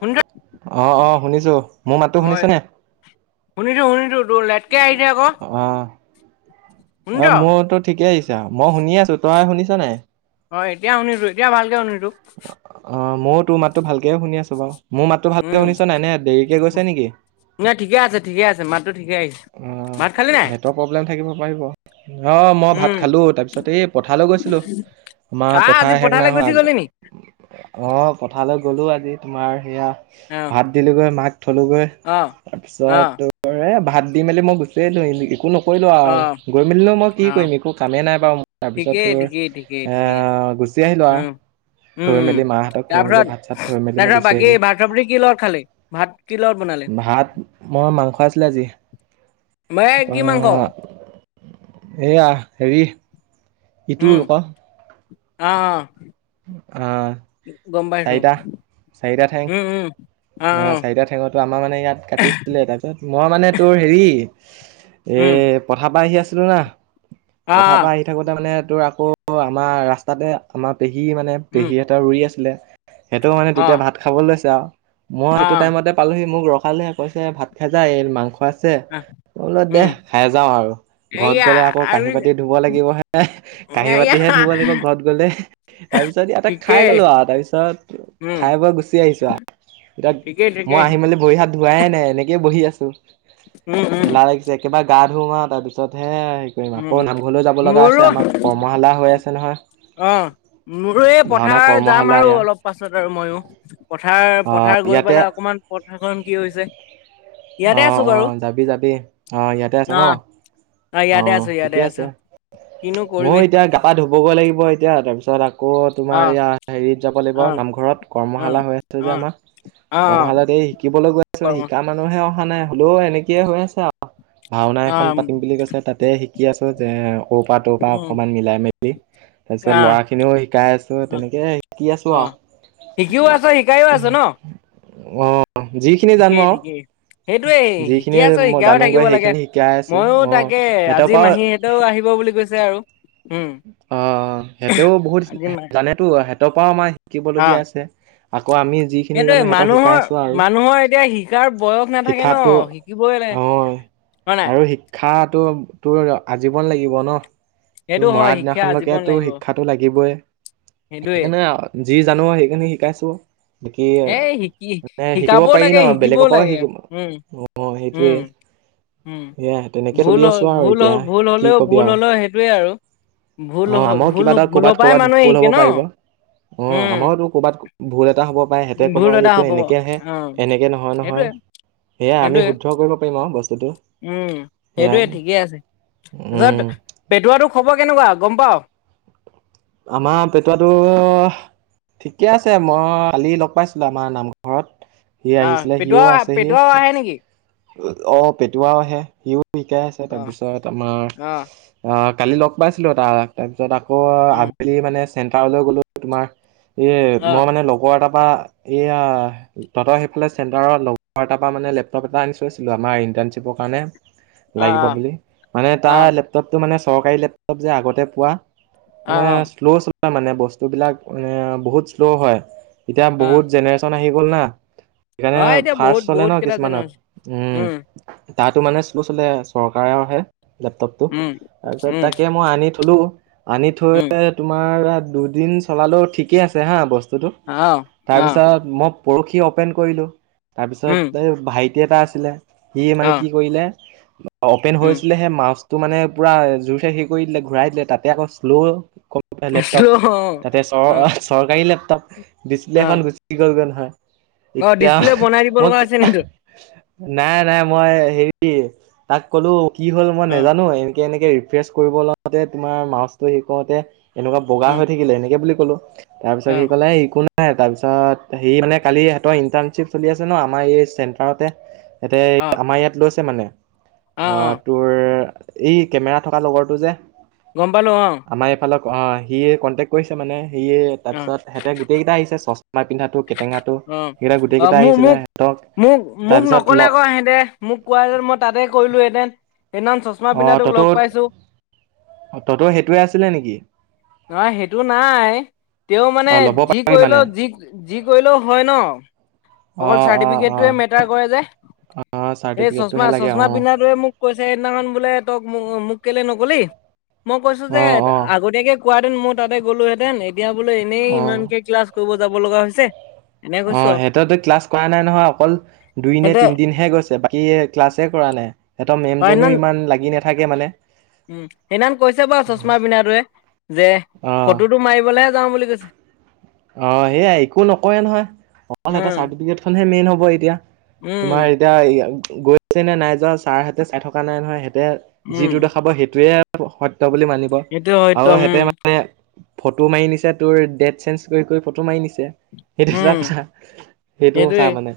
শুনিছ অ', অ', শুনিছো মোৰ মাতো শুনিছনে। শুনিছোঁ শুনিছোঁ তোৰ লাইটকৈ আহি আকৌ অ', শুনিছ অ', মোৰতো ঠিকে আহিছা মই শুনি আছো তই শুনিছ নাই। হয় এতিয়া শুনিলো এতিয়া ভালকে শুনিছোঁ। অ', ময়ো তোৰ মাতটো ভালকেও শুনি আছো বাৰু মোৰ মাতো ভালকে শুনিছ নাই নে দেৰিকে গৈছে নেকি। ন ঠিক আছে, ঠিকে আছে মাতটো ঠিক আহিছে। অ', ভাত খালি নাই নেটৱৰ্ক প্ৰব্লেম থাকিব পাৰিব অ', মই ভাত উম খালো তাৰ পিছত এই পথালৈ গৈছিলো আমাৰ আহ আজি পথাৰ শেষ নাই পথাৰলৈ হয় গুচি গলি নি অ', পথালৈ গ'লো আজি তোমাৰ সেয়া অ ভাত দিলোগৈ মাক থলোগৈ অ অ তাৰপিছত ভাত দি মেলি মই গুচিয়লো একো নক কৰিলোঁ অ আৰু গৈ মেলিলেও মই কি অ কৰিম একো কামেই নাই বাৰু তাৰ পিছত ঠিকেই তোৰ ঠিকেই ঠিকেই এ ঠিকেই গুচি আহিলো উম আৰু উম থৈ উম মেলি মাহঁতক থৈ মেলি তাৰপিছত ভাত চাত থৈ মেলি মই তাৰপিছত গুচি আহিলো। কিলাৰ বনে ভাত মই মাংস আছিলে আজি এই কি মাংস তপৰা এয়া হেৰি ইটো উম, আকৌ আহ অ'। অ', গম পাইছো চাৰিটা চাৰিটা ঠাইেং উম উম অ', চাৰিটা ঠেঙৰটো আমাৰ মানে ইয়াত কাটিছিলে তাৰপিছত মই মানে তোৰ হেৰি এ উম পথাৰ পৰা আহি আছিলো না অ পথাৰ অ পৰা আহি থাকোতে মানে তোৰ আকৌ আমাৰ ৰাস্তাতে আমাৰ পেহী মানে উম পেহী এটা ৰুই আছিলে সেইটো মানে অ তেতিয়া ভাত খাব লৈছে আৰু মই এইটো অ টাইমতে পালোহি মোক ৰখালে কৈছে ভাত খায় যা এই মাংস আছে বোল দে উম খাই যাওঁ আৰু ঘৰত এয়া গলে আকৌ আৰু কাঁহী পাতি ধুব লাগিব হে এ কাঁহী এয়া মাতিহে ধুব লাগিব ঘৰত গলে তাৰপিছত ইয়াতে খাই ঠিকেই গলো আৰু তাৰপিছত উম খাই বৈ গুচি আহিছো আহ এতিয়া ঠিকেই মই ঠিকেই আহি মেলি বৰি হাত ধোৱাইে নাই এনেকেই বহি আছো উম উম এেলা লাগি একেবাৰে গা ধুমাওঁ তাৰপিছতহে আকৌ উম নামঘৰলৈও যাব লগা আছে মোৰো আমাৰ কৰ্মশালা হৈ আছে নহয়। অ', মোৰ এই ভাওনা পথাৰ যাম কৰ্মশালা আৰু এয়া অলপ তাৰ পাছত আৰু মইয়ো পথাৰ আহ পথাৰ গৈ ইয়াতে পেলাই অকমান পথাৰখন কি হৈছে ইয়াতে আছো অ', বাৰু অ', যাবি যাবি অ ইয়াতে আছ অ ন। অ', ইয়াতেই আছো ইয়াতে ঠিকে আছো আছে কিনো ময়ো কৰিবি এতিয়া গা-পা ধুবগ লাগিব এতিয়া তাৰপিছত আকৌ অ তোমাৰ ইয়া হেৰিত যাব লাগিব অ নামঘৰত অ কৰ্মশালা হৈ আছে অ যে আমাৰ অ কৰ্মশালয়ত এই শিকিবলৈ গৈ আছো কৰ্ম শিকাম মানুহে অহা নাই হলেও এনেকে হৈ আছে ভাওনা অ এখন পাতিম বুলি কৈছে তাতে শিকি আছো যে ৰ পৰা তৰ পৰা উম অকমান মিলাই মেলি তাৰ পিছত আহ ল'ৰা খিনিও শিকাই আছো অ তেনেকে শিকি আছো অ আৰু শিকিও আছ শিকায়ও আছো ন। অ', যিখিনি জানো আৰু সেইটোৱেই যিখিনি শিকি আছো মই শিকাও জানোগৈ থাকিব লাগে সেইখিনি শিকাই আছো মইো অ' তাকে সিহঁতৰ আজি পৰাও মাহীহঁতেও আহিব বুলি কৈছে আৰু। উম অ', সিহঁতেও বহুত আজি মা জানেতো সিহঁতৰ পৰাও আমাৰ শিকিবলগীয়া আছে আকৌ আমি যিখিনি সেটোৱে জানো সিহঁতক মানুহৰ শিকাইছো আৰু মানুহৰ এতিয়া শিকাৰ বয়স নাথাকে শিক্ষাটো ন। অ' [unintelligible] হয় নাই আৰু শিক্ষাটো তোৰ আজীৱন লাগিব ন? তোৰ সেইটো মৰা হয় শিক্ষা দিনাখনলৈকে আজীৱন তো লাগিব শিক্ষাতটো লাগিব এ। সেইটোয়ে সেইকাৰণে আ যি জানো, সেইখিনি শিকাইছো। শিকি এ এই শিকি বা- মানে শিকিব শিকাবও পাৰি লাগে ন? শিকিবও বেলেগৰ পৰাও লাগে শিকম উম অ', সেইটোৱে। উম উম সেইয়া তেনেকে ভুল চলি হ আছো আৰু ভুল হ এতিয়া ভুল কি হলেও কবি ভুল আৰু। হলেও সেইটোয়ে আৰু ভুল অ', হ আমাৰো ভুল কিবা এটা ভুলৰ পৰাই কৰ'বাত-কৰ'বাত মানুহে ভুল শিকে হ'ব ন পাৰিব। অ', উম আমাৰো কৰ'বাত ভুল এটা হ'ব পায় সিহঁতে ক'ব ভুল এটা এইটো হ'ব বাৰু। এনেকে আহে অ এনেকে নহয়-নহয়। সেইটোয়ে সেয়াই আমি সেইটোয়ে শুদ্ধ কৰিব পাৰিম আউ বস্তুটো। উম সেয়াই সেইটোৱে ঠিকেই আছে। উম তাৰপিছত পেটুৱাটো খবৰ কেনেকুৱা গম পাৱ? আমাৰ পেটুৱাটো ঠিকে আছে। মই কালি লগ পাইছিলো আমাৰ নামঘৰত। সি আহ আহিছিলে, সিও পেটুৱা আছে, সি পেটুৱাও আহে তাৰপিছত নেকি অ', পেটুৱাও আহে, সিও শিকাই আছে। অ তাৰপিছত আমাৰ অ অ', কালি লগ পাইছিলো এতাক, তাৰপিছত আকৌ উম আবেলি মানে চেণ্টাৰলৈ গলো তোমাৰ এ অ মই মানে লগৰ এটাৰ পৰা এইয়া তহঁতৰ সেইফালে চেণ্টাৰৰ লগৰ এটাৰ পৰা মানে লেপটপ এটা আনি থৈছিলো, আমাৰ ইন্টাৰনশ্বিপৰ কাৰণে। অ লাগিব বুলি। মানে অ তাৰ লেপটপটো মানে চৰকাৰী লেপটপ যে আগতে পোৱা। অ অ মানে শ্ল' চলে মানে বস্তুবিলাক মানে বহুত শ্ল' হয়। এতিয়া অ বহুত জেনেৰে শ্যন আহি গল না, সেইকাৰণে অ এতিয়া ফাৰ্ষ্ট বহুত চলে বহুত ন কেইটা কিছুমানত। জেনেৰেচন উম। তাতো মানে শ্ল' চলে চৰকাৰৰহে। লেপটপটো উম তাৰপিছত উম তাকে মই আনি থলো আনি থৈ উম তোমাৰ দুদিন চলালো ঠিকেই আছে হা বস্তুটো। অ অ তাৰপিছত মই পৰশি অপেন কৰিলো। তাৰ উম পিছত এই ভাইটি এটা আছিলে সি মানে অ কি কৰিলে অপেন উম হৈছিলেহে মাউচ টো মানে পুৰা জোৰ চে হেৰি কৰি দিলে ঘূৰাই দিলে তাতে আকৌ শ্ল' লেপটপ তাতে অ চৰ চৰকাৰী লেপটপ, অ ডিচপ্লেখন গুচি গ'লগৈ নহয়। অ ডিচপ্লে বনাই এতিয়া দিব লগা মই আছে নেকি তোৰ? নাই-নাই মই হেৰি তাক ক'লো কি হ'ল মই অ নাজানো, এনেকে-এনেকে ৰিফ্ৰেছ কৰিব লওতে তোমাৰ মাউচটো হেৰি কৰোতে এনেকুৱা বগা উম হৈ থাকিলে। এনেকে বুলি ক'লো। তাৰ পিছত অ সি ক'লে একো নাই। তাৰপিছত সি মানে কালি সিহতৰ ইন্টাৰ্ণশ্বিপ চলি আছে ন আমাৰ এই চেন্টাৰতে। ইয়াতে অ আমাৰ ইয়াত লৈছে মানে। অ', তোৰ এই কেমেৰা থকা লগৰটো যে। গম পালো অ'। আমাৰ এইফালৰ অ', সিয়ে কণ্টেক্ট কৰিছে মানে। সিয়ে অ তাৰপিছত সিহঁতে গোটেই আহিছে চচমা পিন্ধাটো কেটেঙাটো। সেইকেইটা অ'-অ', গোটেইকেইটা আহিছিলে মোক-মোক, সিহঁতক মোক-মোক তাৰপিছত ল নকলে আকৌ ইহেঁতে। মোক কোৱা হেতেন মই তাতে কৰিলো হেতেন। সিদিনাখন চশমা পিন্ধা তোক লগ পাইছো। অ', তহতও সেইটোৱে আছিলে নেকি? নহয় সেইটো নাই। তেওঁ অ মানে ল'ব যি পাৰি মানে কৰিলেও যি-যি কৰিলেও হয় ন? অ অকল অ অ চাৰ্টিফিকেটটোৱে মেটাৰ কৰে যে। অ এই চাৰ্টিফিকেটটোহে লাগে অ চশমা-চশমা পিন্ধাটোৱে মোক কৈছে সেইদিনাখন বোলে তোক মোক কেলে নকলি মই কৈছো যে অ অ আগতীয়াকে কোৱাহেঁতেন মই তাতে গ'লোহেঁতেন। এতিয়া বোলে এনেই অ ইমানকে ক্লাছ কৰিব যাব লগা হৈছে। এনে কৈছো অ', আৰু সিহতেতো ক্লাছ কৰা নাই নহয় অকল দুইনে সিহঁতে তিন দিন হে গৈছে বাকী এ ক্লাছে কৰা নাই। সিহঁতৰ অ মেমজনীও সেইদিনাখন ইমান লাগি নাথাকে মানে। উম, সেইদিনাখন কৈছে বাৰু চশমা পিন্ধাটোৱে, যে অ ফটোটো মাৰিবলৈহে যাওঁ বুলি কৈছে। অ', সেয়াই একো নকৰে নহয়, অকল উম, চাৰ্টিফিকেট খনহে মেইন হব এতিয়া উম, তোমাৰ এতিয়া গৈছে নে নাই যোৱা ছাৰহতে চাই থকা নাই নহয় সিহঁতে উম, যিটো দেখাব সেইটোয়ে সত্য বুলি মানিব সেইটো হয়তো আৰু উম, হেতে মানে ফটো মাৰি নিছে তোৰ ডেট চেঞ্জ কৰি কৰি ফটো মাৰি নিছে সেইটো এটা উম, কথা সেইটো কথা সেইটোৱে মানে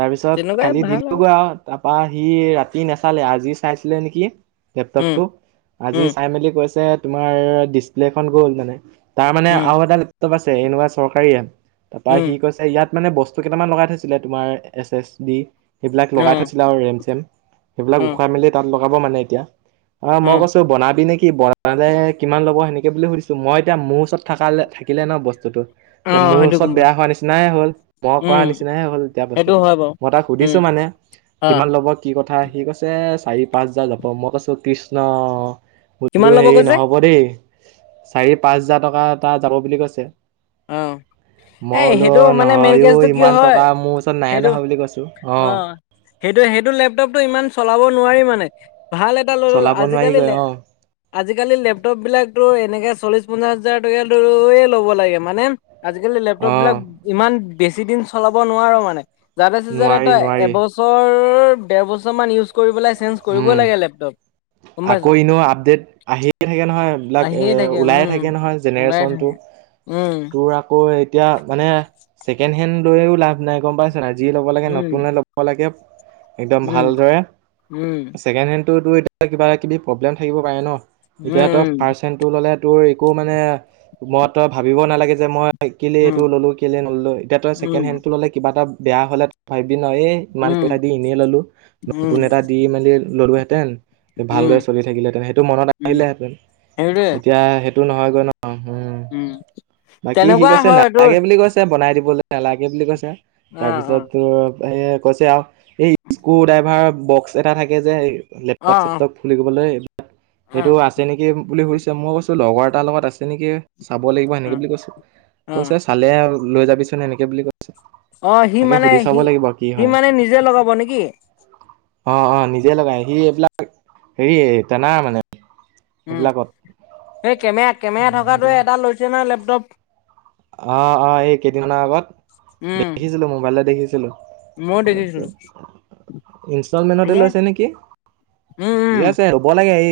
তাৰপিছত তেনেকুৱাই কালি ভাল দিলো গৈ আৰু তাৰপা সি ৰাতি নাচালে আজি চাইছিলে নেকি উম, লেপটপটো আজি উম, চাই মেলি কৈছে তোমাৰ ডিচপ্লেখন গ'ল মানে। তাৰ মানে উম, আৰু এটা লেপটপ আছে এনেকুৱা চৰকাৰীয়ে তাৰপৰা সি উম, কৈছে ইয়াত মানে বস্তু কেইটামান লগাই থৈছিলে তোমাৰ এছ এছ ভি সেইবিলাক লগাই অ', থৈছিলে আৰু ৰেম চেম সেইবিলাক অ', উখুৱাই মেলি তাত লগাব মানে এতিয়া। অ' মই কৈছো বনাবি নেকি বনালে কিমান ল'ব সেনেকে বুলি সুধিছো মই এতিয়া মোৰ ওচৰত থাকা হলে শিকিলে ন' বস্তুতটো এতিয়া অ', মোৰ সেইটো ওচৰত গম পাই বেয়া হোৱা নিচিনাহে হল, মই কৰা উম, নিচিনাহে হল এতিয়া সেইটো বস্তুটো। হয় বাৰু মই তাক উম, সুধিছো মানে অ', কিমান ল'ব কি কথা সি কৈছে চাৰি পাঁচ হাজাৰ যাব, মই কৈছো কৃষ্ণ। বোলো কিমান ল'ব হেৰি কৈছে নহ'ব দেই চাৰি পাঁচ হাজাৰ টকা এটা যাব বুলি কৈছে। উম। এ, মই বোলো সেইটো মানে মেইন নহয় অ কেছটো কি ইমান হয় টকা মোৰ ওচৰত নাই সেইটো নহয় বুলি কৈছো অ'। সেইটো সেইটো লেপটপটো ইমান চলাব নোৱাৰি মানে ভাল এটা লৈ লল চলাব নোৱাৰি আজিকালি গৈ অ আজিকালি লেপটপ বিলাকো এনেকে চল্লিশ পঞ্চাছ হাজাৰ টকায়ে ল'ব লাগে মানে আজিকালি লেপটপ অ বিলাক ইমান বেছি দিন চলাব নোৱাৰ মানে। জানে চ জান নোৱাৰি তই নোৱাৰি এবছৰ ডেৰ বছৰ মান ইউজ কৰি পেলাই চেন্স কৰিবই উম লাগে লেপটপ। গম আকৌ পাইছো এনেও আপডেট আহিয়ে থাকে নহয় এইবিলাক এ, আহিয়ে ওলায়ে উম থাকে নহয় ওলাই জেনেৰেশ্যনটো। থাকে উম তোৰ আকৌ এতিয়া মানে ছেকেণ্ড হেণ্ড লৈও লাভ নাই গম পাই নাই যি ল'ব লাগে উম নতুনে ল'ব লাগে একদম উম ভালদৰে উম। ছেকেণ্ড হেণ্ডটোতো তোৰ এতিয়া কিবা কিবি প্ৰব্লেম থাকিব পাৰে ন' এতিয়া তই উম ফাৰ্ষ্ট ললে তোৰ একো মানে ম-ভাবিব নালাগে যে মই কেলে এইটো ল'লো কেলে নলো এতিয়া তই ছেকেণ্ড উম হেণ্ডটো ললে কিবাটা বেয়া হ'লে ভাবিবি নয় এই উম ইমান উম পইচা দি এনেই ললো উম নতুন এটা দি মেলি ললোহেতেন উম ভালদৰে চলি থাকিলেেঁতেন সেইটো মনত উম আহিলেহেঁতেন সেইটোৱে এতিয়া সেইটো নহয়গৈ ন' উ, উম বাকী সি তেনেকুৱা কৈছে হয় তোৰ নালাগে বুলি কৈছে। বনাই দিবলৈ নালাগে বুলি কৈছে অ অ তাৰপিছত সে কৈছে আৰু এই স্ক্ৰু ড্ৰাইভাৰ বক্স এটা থাকে যে অ লেপটপ চেপটপ ফুলিগবলৈ অ সেইটো আছে নেকি বুলি সুধিছে, মই কৈছো লগৰ এটাৰ লগত আছে নেকি। চাব লাগিব সেনেকে বুলি কৈছোঁ, অ অ কৈছে চালে লৈ যাবিচোন এনেকে বুলি কৈছে। অ' সি তাকে মানে সুধি চাব সি লাগিব কি সি হয়। মানে নিজে লগাব নেকি? অ', অ' নিজে লগাই, সি এইবিলাক হেৰি টেনাৰ মানে উম, এইবিলাকত এই কেমেৰা কেমেৰা থকাটোৱে এটা লৈছে না লেপটপ। অ', অ' এই কেইদিনমানৰ আগত উম দেখিছিলো মোবাইলত দেখিছিলো। ময়ো দেখিছিলো ইনষ্টলমেন্টতে ঠিকে লৈছে নেকি উম ঠিকে উম আছে। ৰ'ব লাগে এই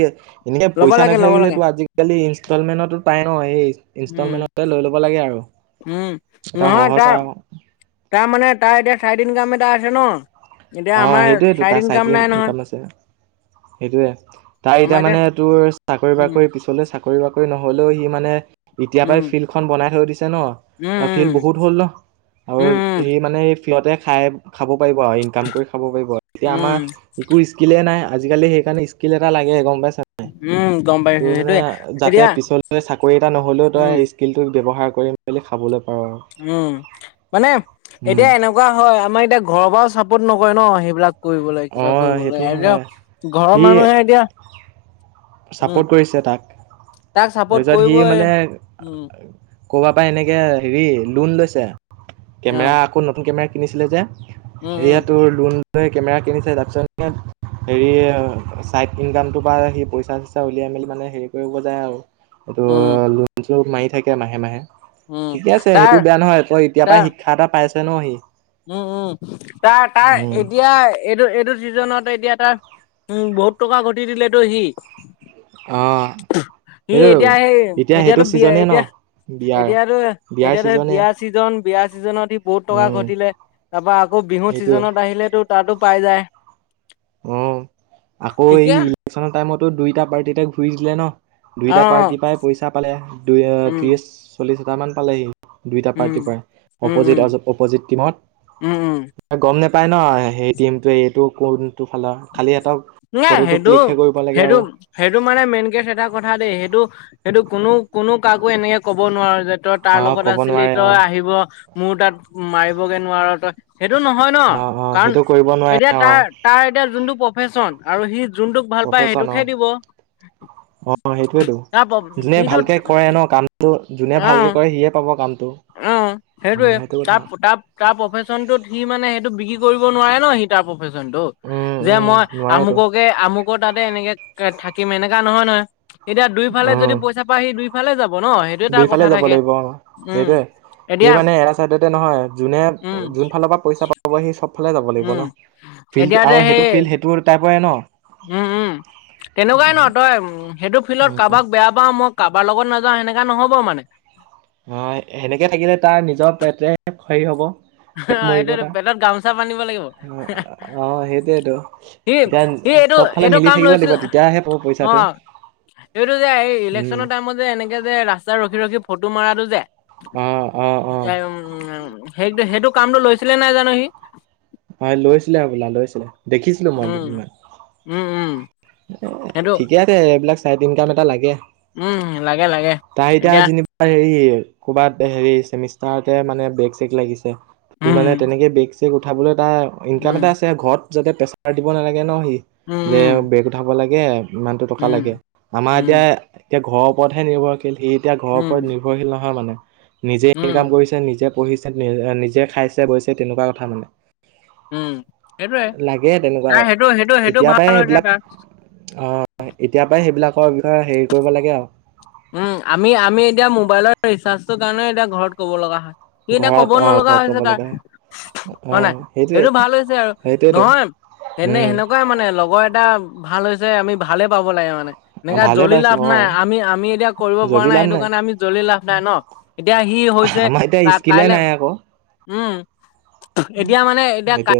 এনেকে ল'ব পইচা লাগে ল'ব নাথাকিলে লাগে তো আজিকালি ইনষ্টলমেন্টতো টাই অ' এই উম ইনষ্টলমেণ্টতে লৈ ল'ব লাগে আৰু। উম, এটা নহয় সহজ তাৰ আৰু তাৰ মানে তাৰ এতিয়া চাৰিদিন কাম এটা আছে ন'? এতিয়া অ' আমাৰ সেইটোয়েইটো চাইড তাৰ চাইট নাই নহয় ইনকাম আছে। সেইটোয়ে, তাই এতিয়া মানে তোৰ চাকৰি উম বাকৰি পিছত পিছলৈ চাকৰি বাকৰি নহ'লেও সি মানে এতিয়াৰ পাই উম ফিল্ডখন বনাই থৈ দিছে ন' উম উম তাৰ ফিল্ড বহুত হল ন'? আৰু উম সি মানে দিয়তে খাই খাব পাৰিব আৰু ইনকাম কৰি খাব পাৰিব, এতিয়া আমাৰ উম একো স্কিলেই নাই, আজিকালি সেইকাৰণে স্কিল এটা লাগে গম পাইছ উম, গম পাই। তোৰ মানে যাতে পিছলৈ চাকৰি এটা নহলেও উম তই কিলটো ব্যৱহাৰ কৰি মেলি খাবলৈ পাৰ। উম, মানে উম। এতিয়া এনেকুৱা হয় আমাৰ এতিয়া ঘৰৰ পৰাও চাপোৰ্ট নকৰে ন' সেইবিলাক। কৰিব লাগে কিবা অ' কৰিব সেইটো লাগে এতিয়া হয়, ঘৰৰ মানুহে এতিয়া উম ছাপৰ্ট কৰিছে তাক, তাক চাপোৰ্ট তাৰপিছত সি কৰিবই মানে উম ক'ৰবা পাই আহিলে কে হেৰি লোন লৈছা, অ কেমেৰা। আকৌ নতুন কেমেৰা কিনিছিলা যে, উম উম এয়া তোৰ লোন। এই কেমেৰা কিনিছে। তাৰপিছত পা হেৰি হয়, চাইড ইনকামটো পা সি পইচা। চাও চালু লিয়াই মানে, হেৰি কৰিব যায় আৰু এইটো উম লোন-চোন মাৰি থাকে মাহে মাহে। উম ঠিকে আছে, তাৰ সেইটো বেয়া নহয়। তই এতিয়াই পা তাৰ শিক্ষা এটা পাইছে ন সি। উম, উম, তাৰ তাৰ উম, এতিয়াই। এইটো এইটো চিজনত এতিয়া তাৰ উম, বহুত টকা ঘটি দিলেতটো সি। অ। সি সেইটো এতিয়া সেই, এতিয়া সেইটো এতিয়াতো বিয়া ছিজনে ন এতিয়া। বিয়াৰ এতিয়াাতো, বিয়াৰ এতিয়াতো ছিজনে বিয়া। চিজন বিয়া চিজনত সি বহুত টকা উম ঘটিলে। তাৰ পৰা আকৌ বিহুত সেইটোৱে ছিজনত আহিলেতো। তাতো পাই যায়। অ' আকৌ ই তেতিয়া ইলেকচন টাইমতো দুইটা পাৰ্টিটে ঘূৰি দিলে ন। অ অ দুইটা পাৰ্টি পাই পইচা পালে, উম ত্ৰিশ চল্লিশ হাজাৰ মান পালে ই। দুয়োটা উম পাৰ্টীৰ পৰাই, উম অপজিট উম অজিত অপজিট কিমান। উম উম গম নোপাই ন, সেইদিনাটোৱ এইটো কোন? ফালা খালী এটা, নাই ফটোটো সেইটো ক্লিকহে কৰিব লাগে সেইটো আৰু। সেইটো মানে মেইন কেচ এটা কথা দেই। এইটো এইটো কোনো কোনো কাকো এনে ক'ব নোৱাৰো যে তাত। তাৰ অ লগত ক'ব আছিলি, নোৱাৰে অ তই আহিব, মোৰ তাত মাৰিবগে নোৱাৰ তই। সেইটো নহয় ন, অ অ কাৰণ সেইটো কৰিব এতিয়া নোৱাৰে অ তাৰ, তাৰ এতিয়া যোনটো প্ৰফেচন আৰু সি যোনটোক ভাল পায়, প্ৰফেচন অ সেইটোক হে দিব। অ, সেইটোৱেটো, তাৰ যোনে সিটো ভালকে কৰে ন কামটো, যোনে অ ভালকে কৰে, সিহে পাব কামটো। অ, উম সেইটোৱেই, সেইটো কথা তাৰ পুতাব তাৰ প্ৰফেশ্যনটোত, সি মানে সেইটো বিক্ৰী কৰিব নোৱাৰে ন, সি তাৰ প্ৰফেশ্যনটো। উম যে উম মই, নোৱাৰেতো আমুককে, আমুকৰ তাতে এনেকে থাকিম, এনেকোৱা নহয় নহয়। এতিয়া, দুইফালে উম যদি পইচা পায়, সি দুইফালে যাব ন, সেইটো তাৰ দুইফালে কথা যাব থাকে। লাগিব অ উম। সেইটোৱে সি এতিয়া মানে, এটা চাইডতে নহয়, যোনে, উম যোন ফালৰ পৰা পইচা পা পাব সি চবফালে যাব লাগিব ন, উম ফিল্ড এতিয়া যে আৰু সেইটো সেই ফিল্ড সেইটো টাইপৰে ন। উম, উম। তেনেকুৱাই ন, তই উম সেইটো ফিল্ডত কাৰোবাক বেয়া পাওঁ, মই কাৰোবাৰ লগত নাযাওঁ, সেনেকোৱা নহ'ব মানে। অ, সেনেকে থাকিলে তাৰ নিজৰ পেটহে হেৰি হব। পেট অ', এইটো মৰিব তাৰ, পেটত গামোচা বান্ধিব লাগিব অ, সেইটয়েইটো। সি এতিয়া, সি এইটো চবফালে এইটো মিলি কাম থাকিব লৈছিল লাগিব, তেতিয়াহে পাব পইচাটো। সেইটো যে, এই, উম ইলেকশ্যনৰ টাইমত যে এনেকে যে, ৰাস্তাত ৰখি ৰখি ফটো মাৰটো যে, অ অ অ সেই সেইটো, কামটো লৈছিলে নে নাই জানো সি? হয় লৈছিলে হবলা, লৈছিলে, দেখিছিলো মই উম দুদিনমান। উম, উম। এ সেইটো ঠিকে আছে এইবিলাক চাইড ইনকাম এটা লাগে উম। লাগে, লাগে, তাৰ এতিয়া যেনিবা হেৰি কৰ'ৰবাত হেৰি চেমিষ্টাৰতে মানে ব্ৰেগ চেক লাগিছে তোৰ মানে উম তেনেকে বেগ চেগ উঠাবলৈ এটা ইনকাম উম এটা আছে ঘৰত যাতে প্ৰেছাৰ দিব নালাগে ন সি যে উম বেৰ ক উঠাব লাগে ইমান টো টকা উম লাগে আমাৰ এতিয়া উম এতিয়া ঘৰৰ ওপৰত হে নিৰ্ভৰশীল সি এতিয়া উম ঘৰৰ উম ওপৰত নিৰ্ভ নয় মানে নিে উম নিজে পঢ়িছে, নিজে খাইছে বৈছে, তেনেকুৱা কথা মানে। উম সেইটোয়ে লাগে তেনেকুৱা, তাৰ সেইটো সেইটো সেইটো এতিয়া পৰাই ভাল হৈছে সেইবিলাক- তাৰ অ', এতিয়াৰ পৰাই সেইবিলাকৰ বিষয়ে হেৰি কৰিব লাগে আৰু। উম্, আমি, আমি এতিয়া মোবাইলৰ ৰিচাৰ্জটোৰ কাৰণে এতিয়া ঘৰত ক'ব লগা হয়। সি এতিয়া কব ঘৰত অ' নলগা ঘৰত হৈছে ক'ব তাৰ, লাগে হয় নাই। অ' সেইটোৱে সেইটো ভাল হৈছে আৰু, সেইটোৱেতো নহয় এনেই উম। সেনেকুৱাই মানে, লগৰ এটা ভাল হৈছে। আমি ভালে পাব লাগে মানে। এণেকা ভালে জ্বলি পাইছো লাভ নাই, অ' আমি-আমি এতিয়া কৰিব পৰা জ্বলি নাই, লাভ সেইটো কাৰণে আমি জ্বলি লাভ নাই ন'। এতিয়া সি হৈছে আমাৰ এতিয়া স্কিলে কা-কাইলে নাই আকৌ উম্, এতিয়া মানে, এতিয়া সেইটোৱে।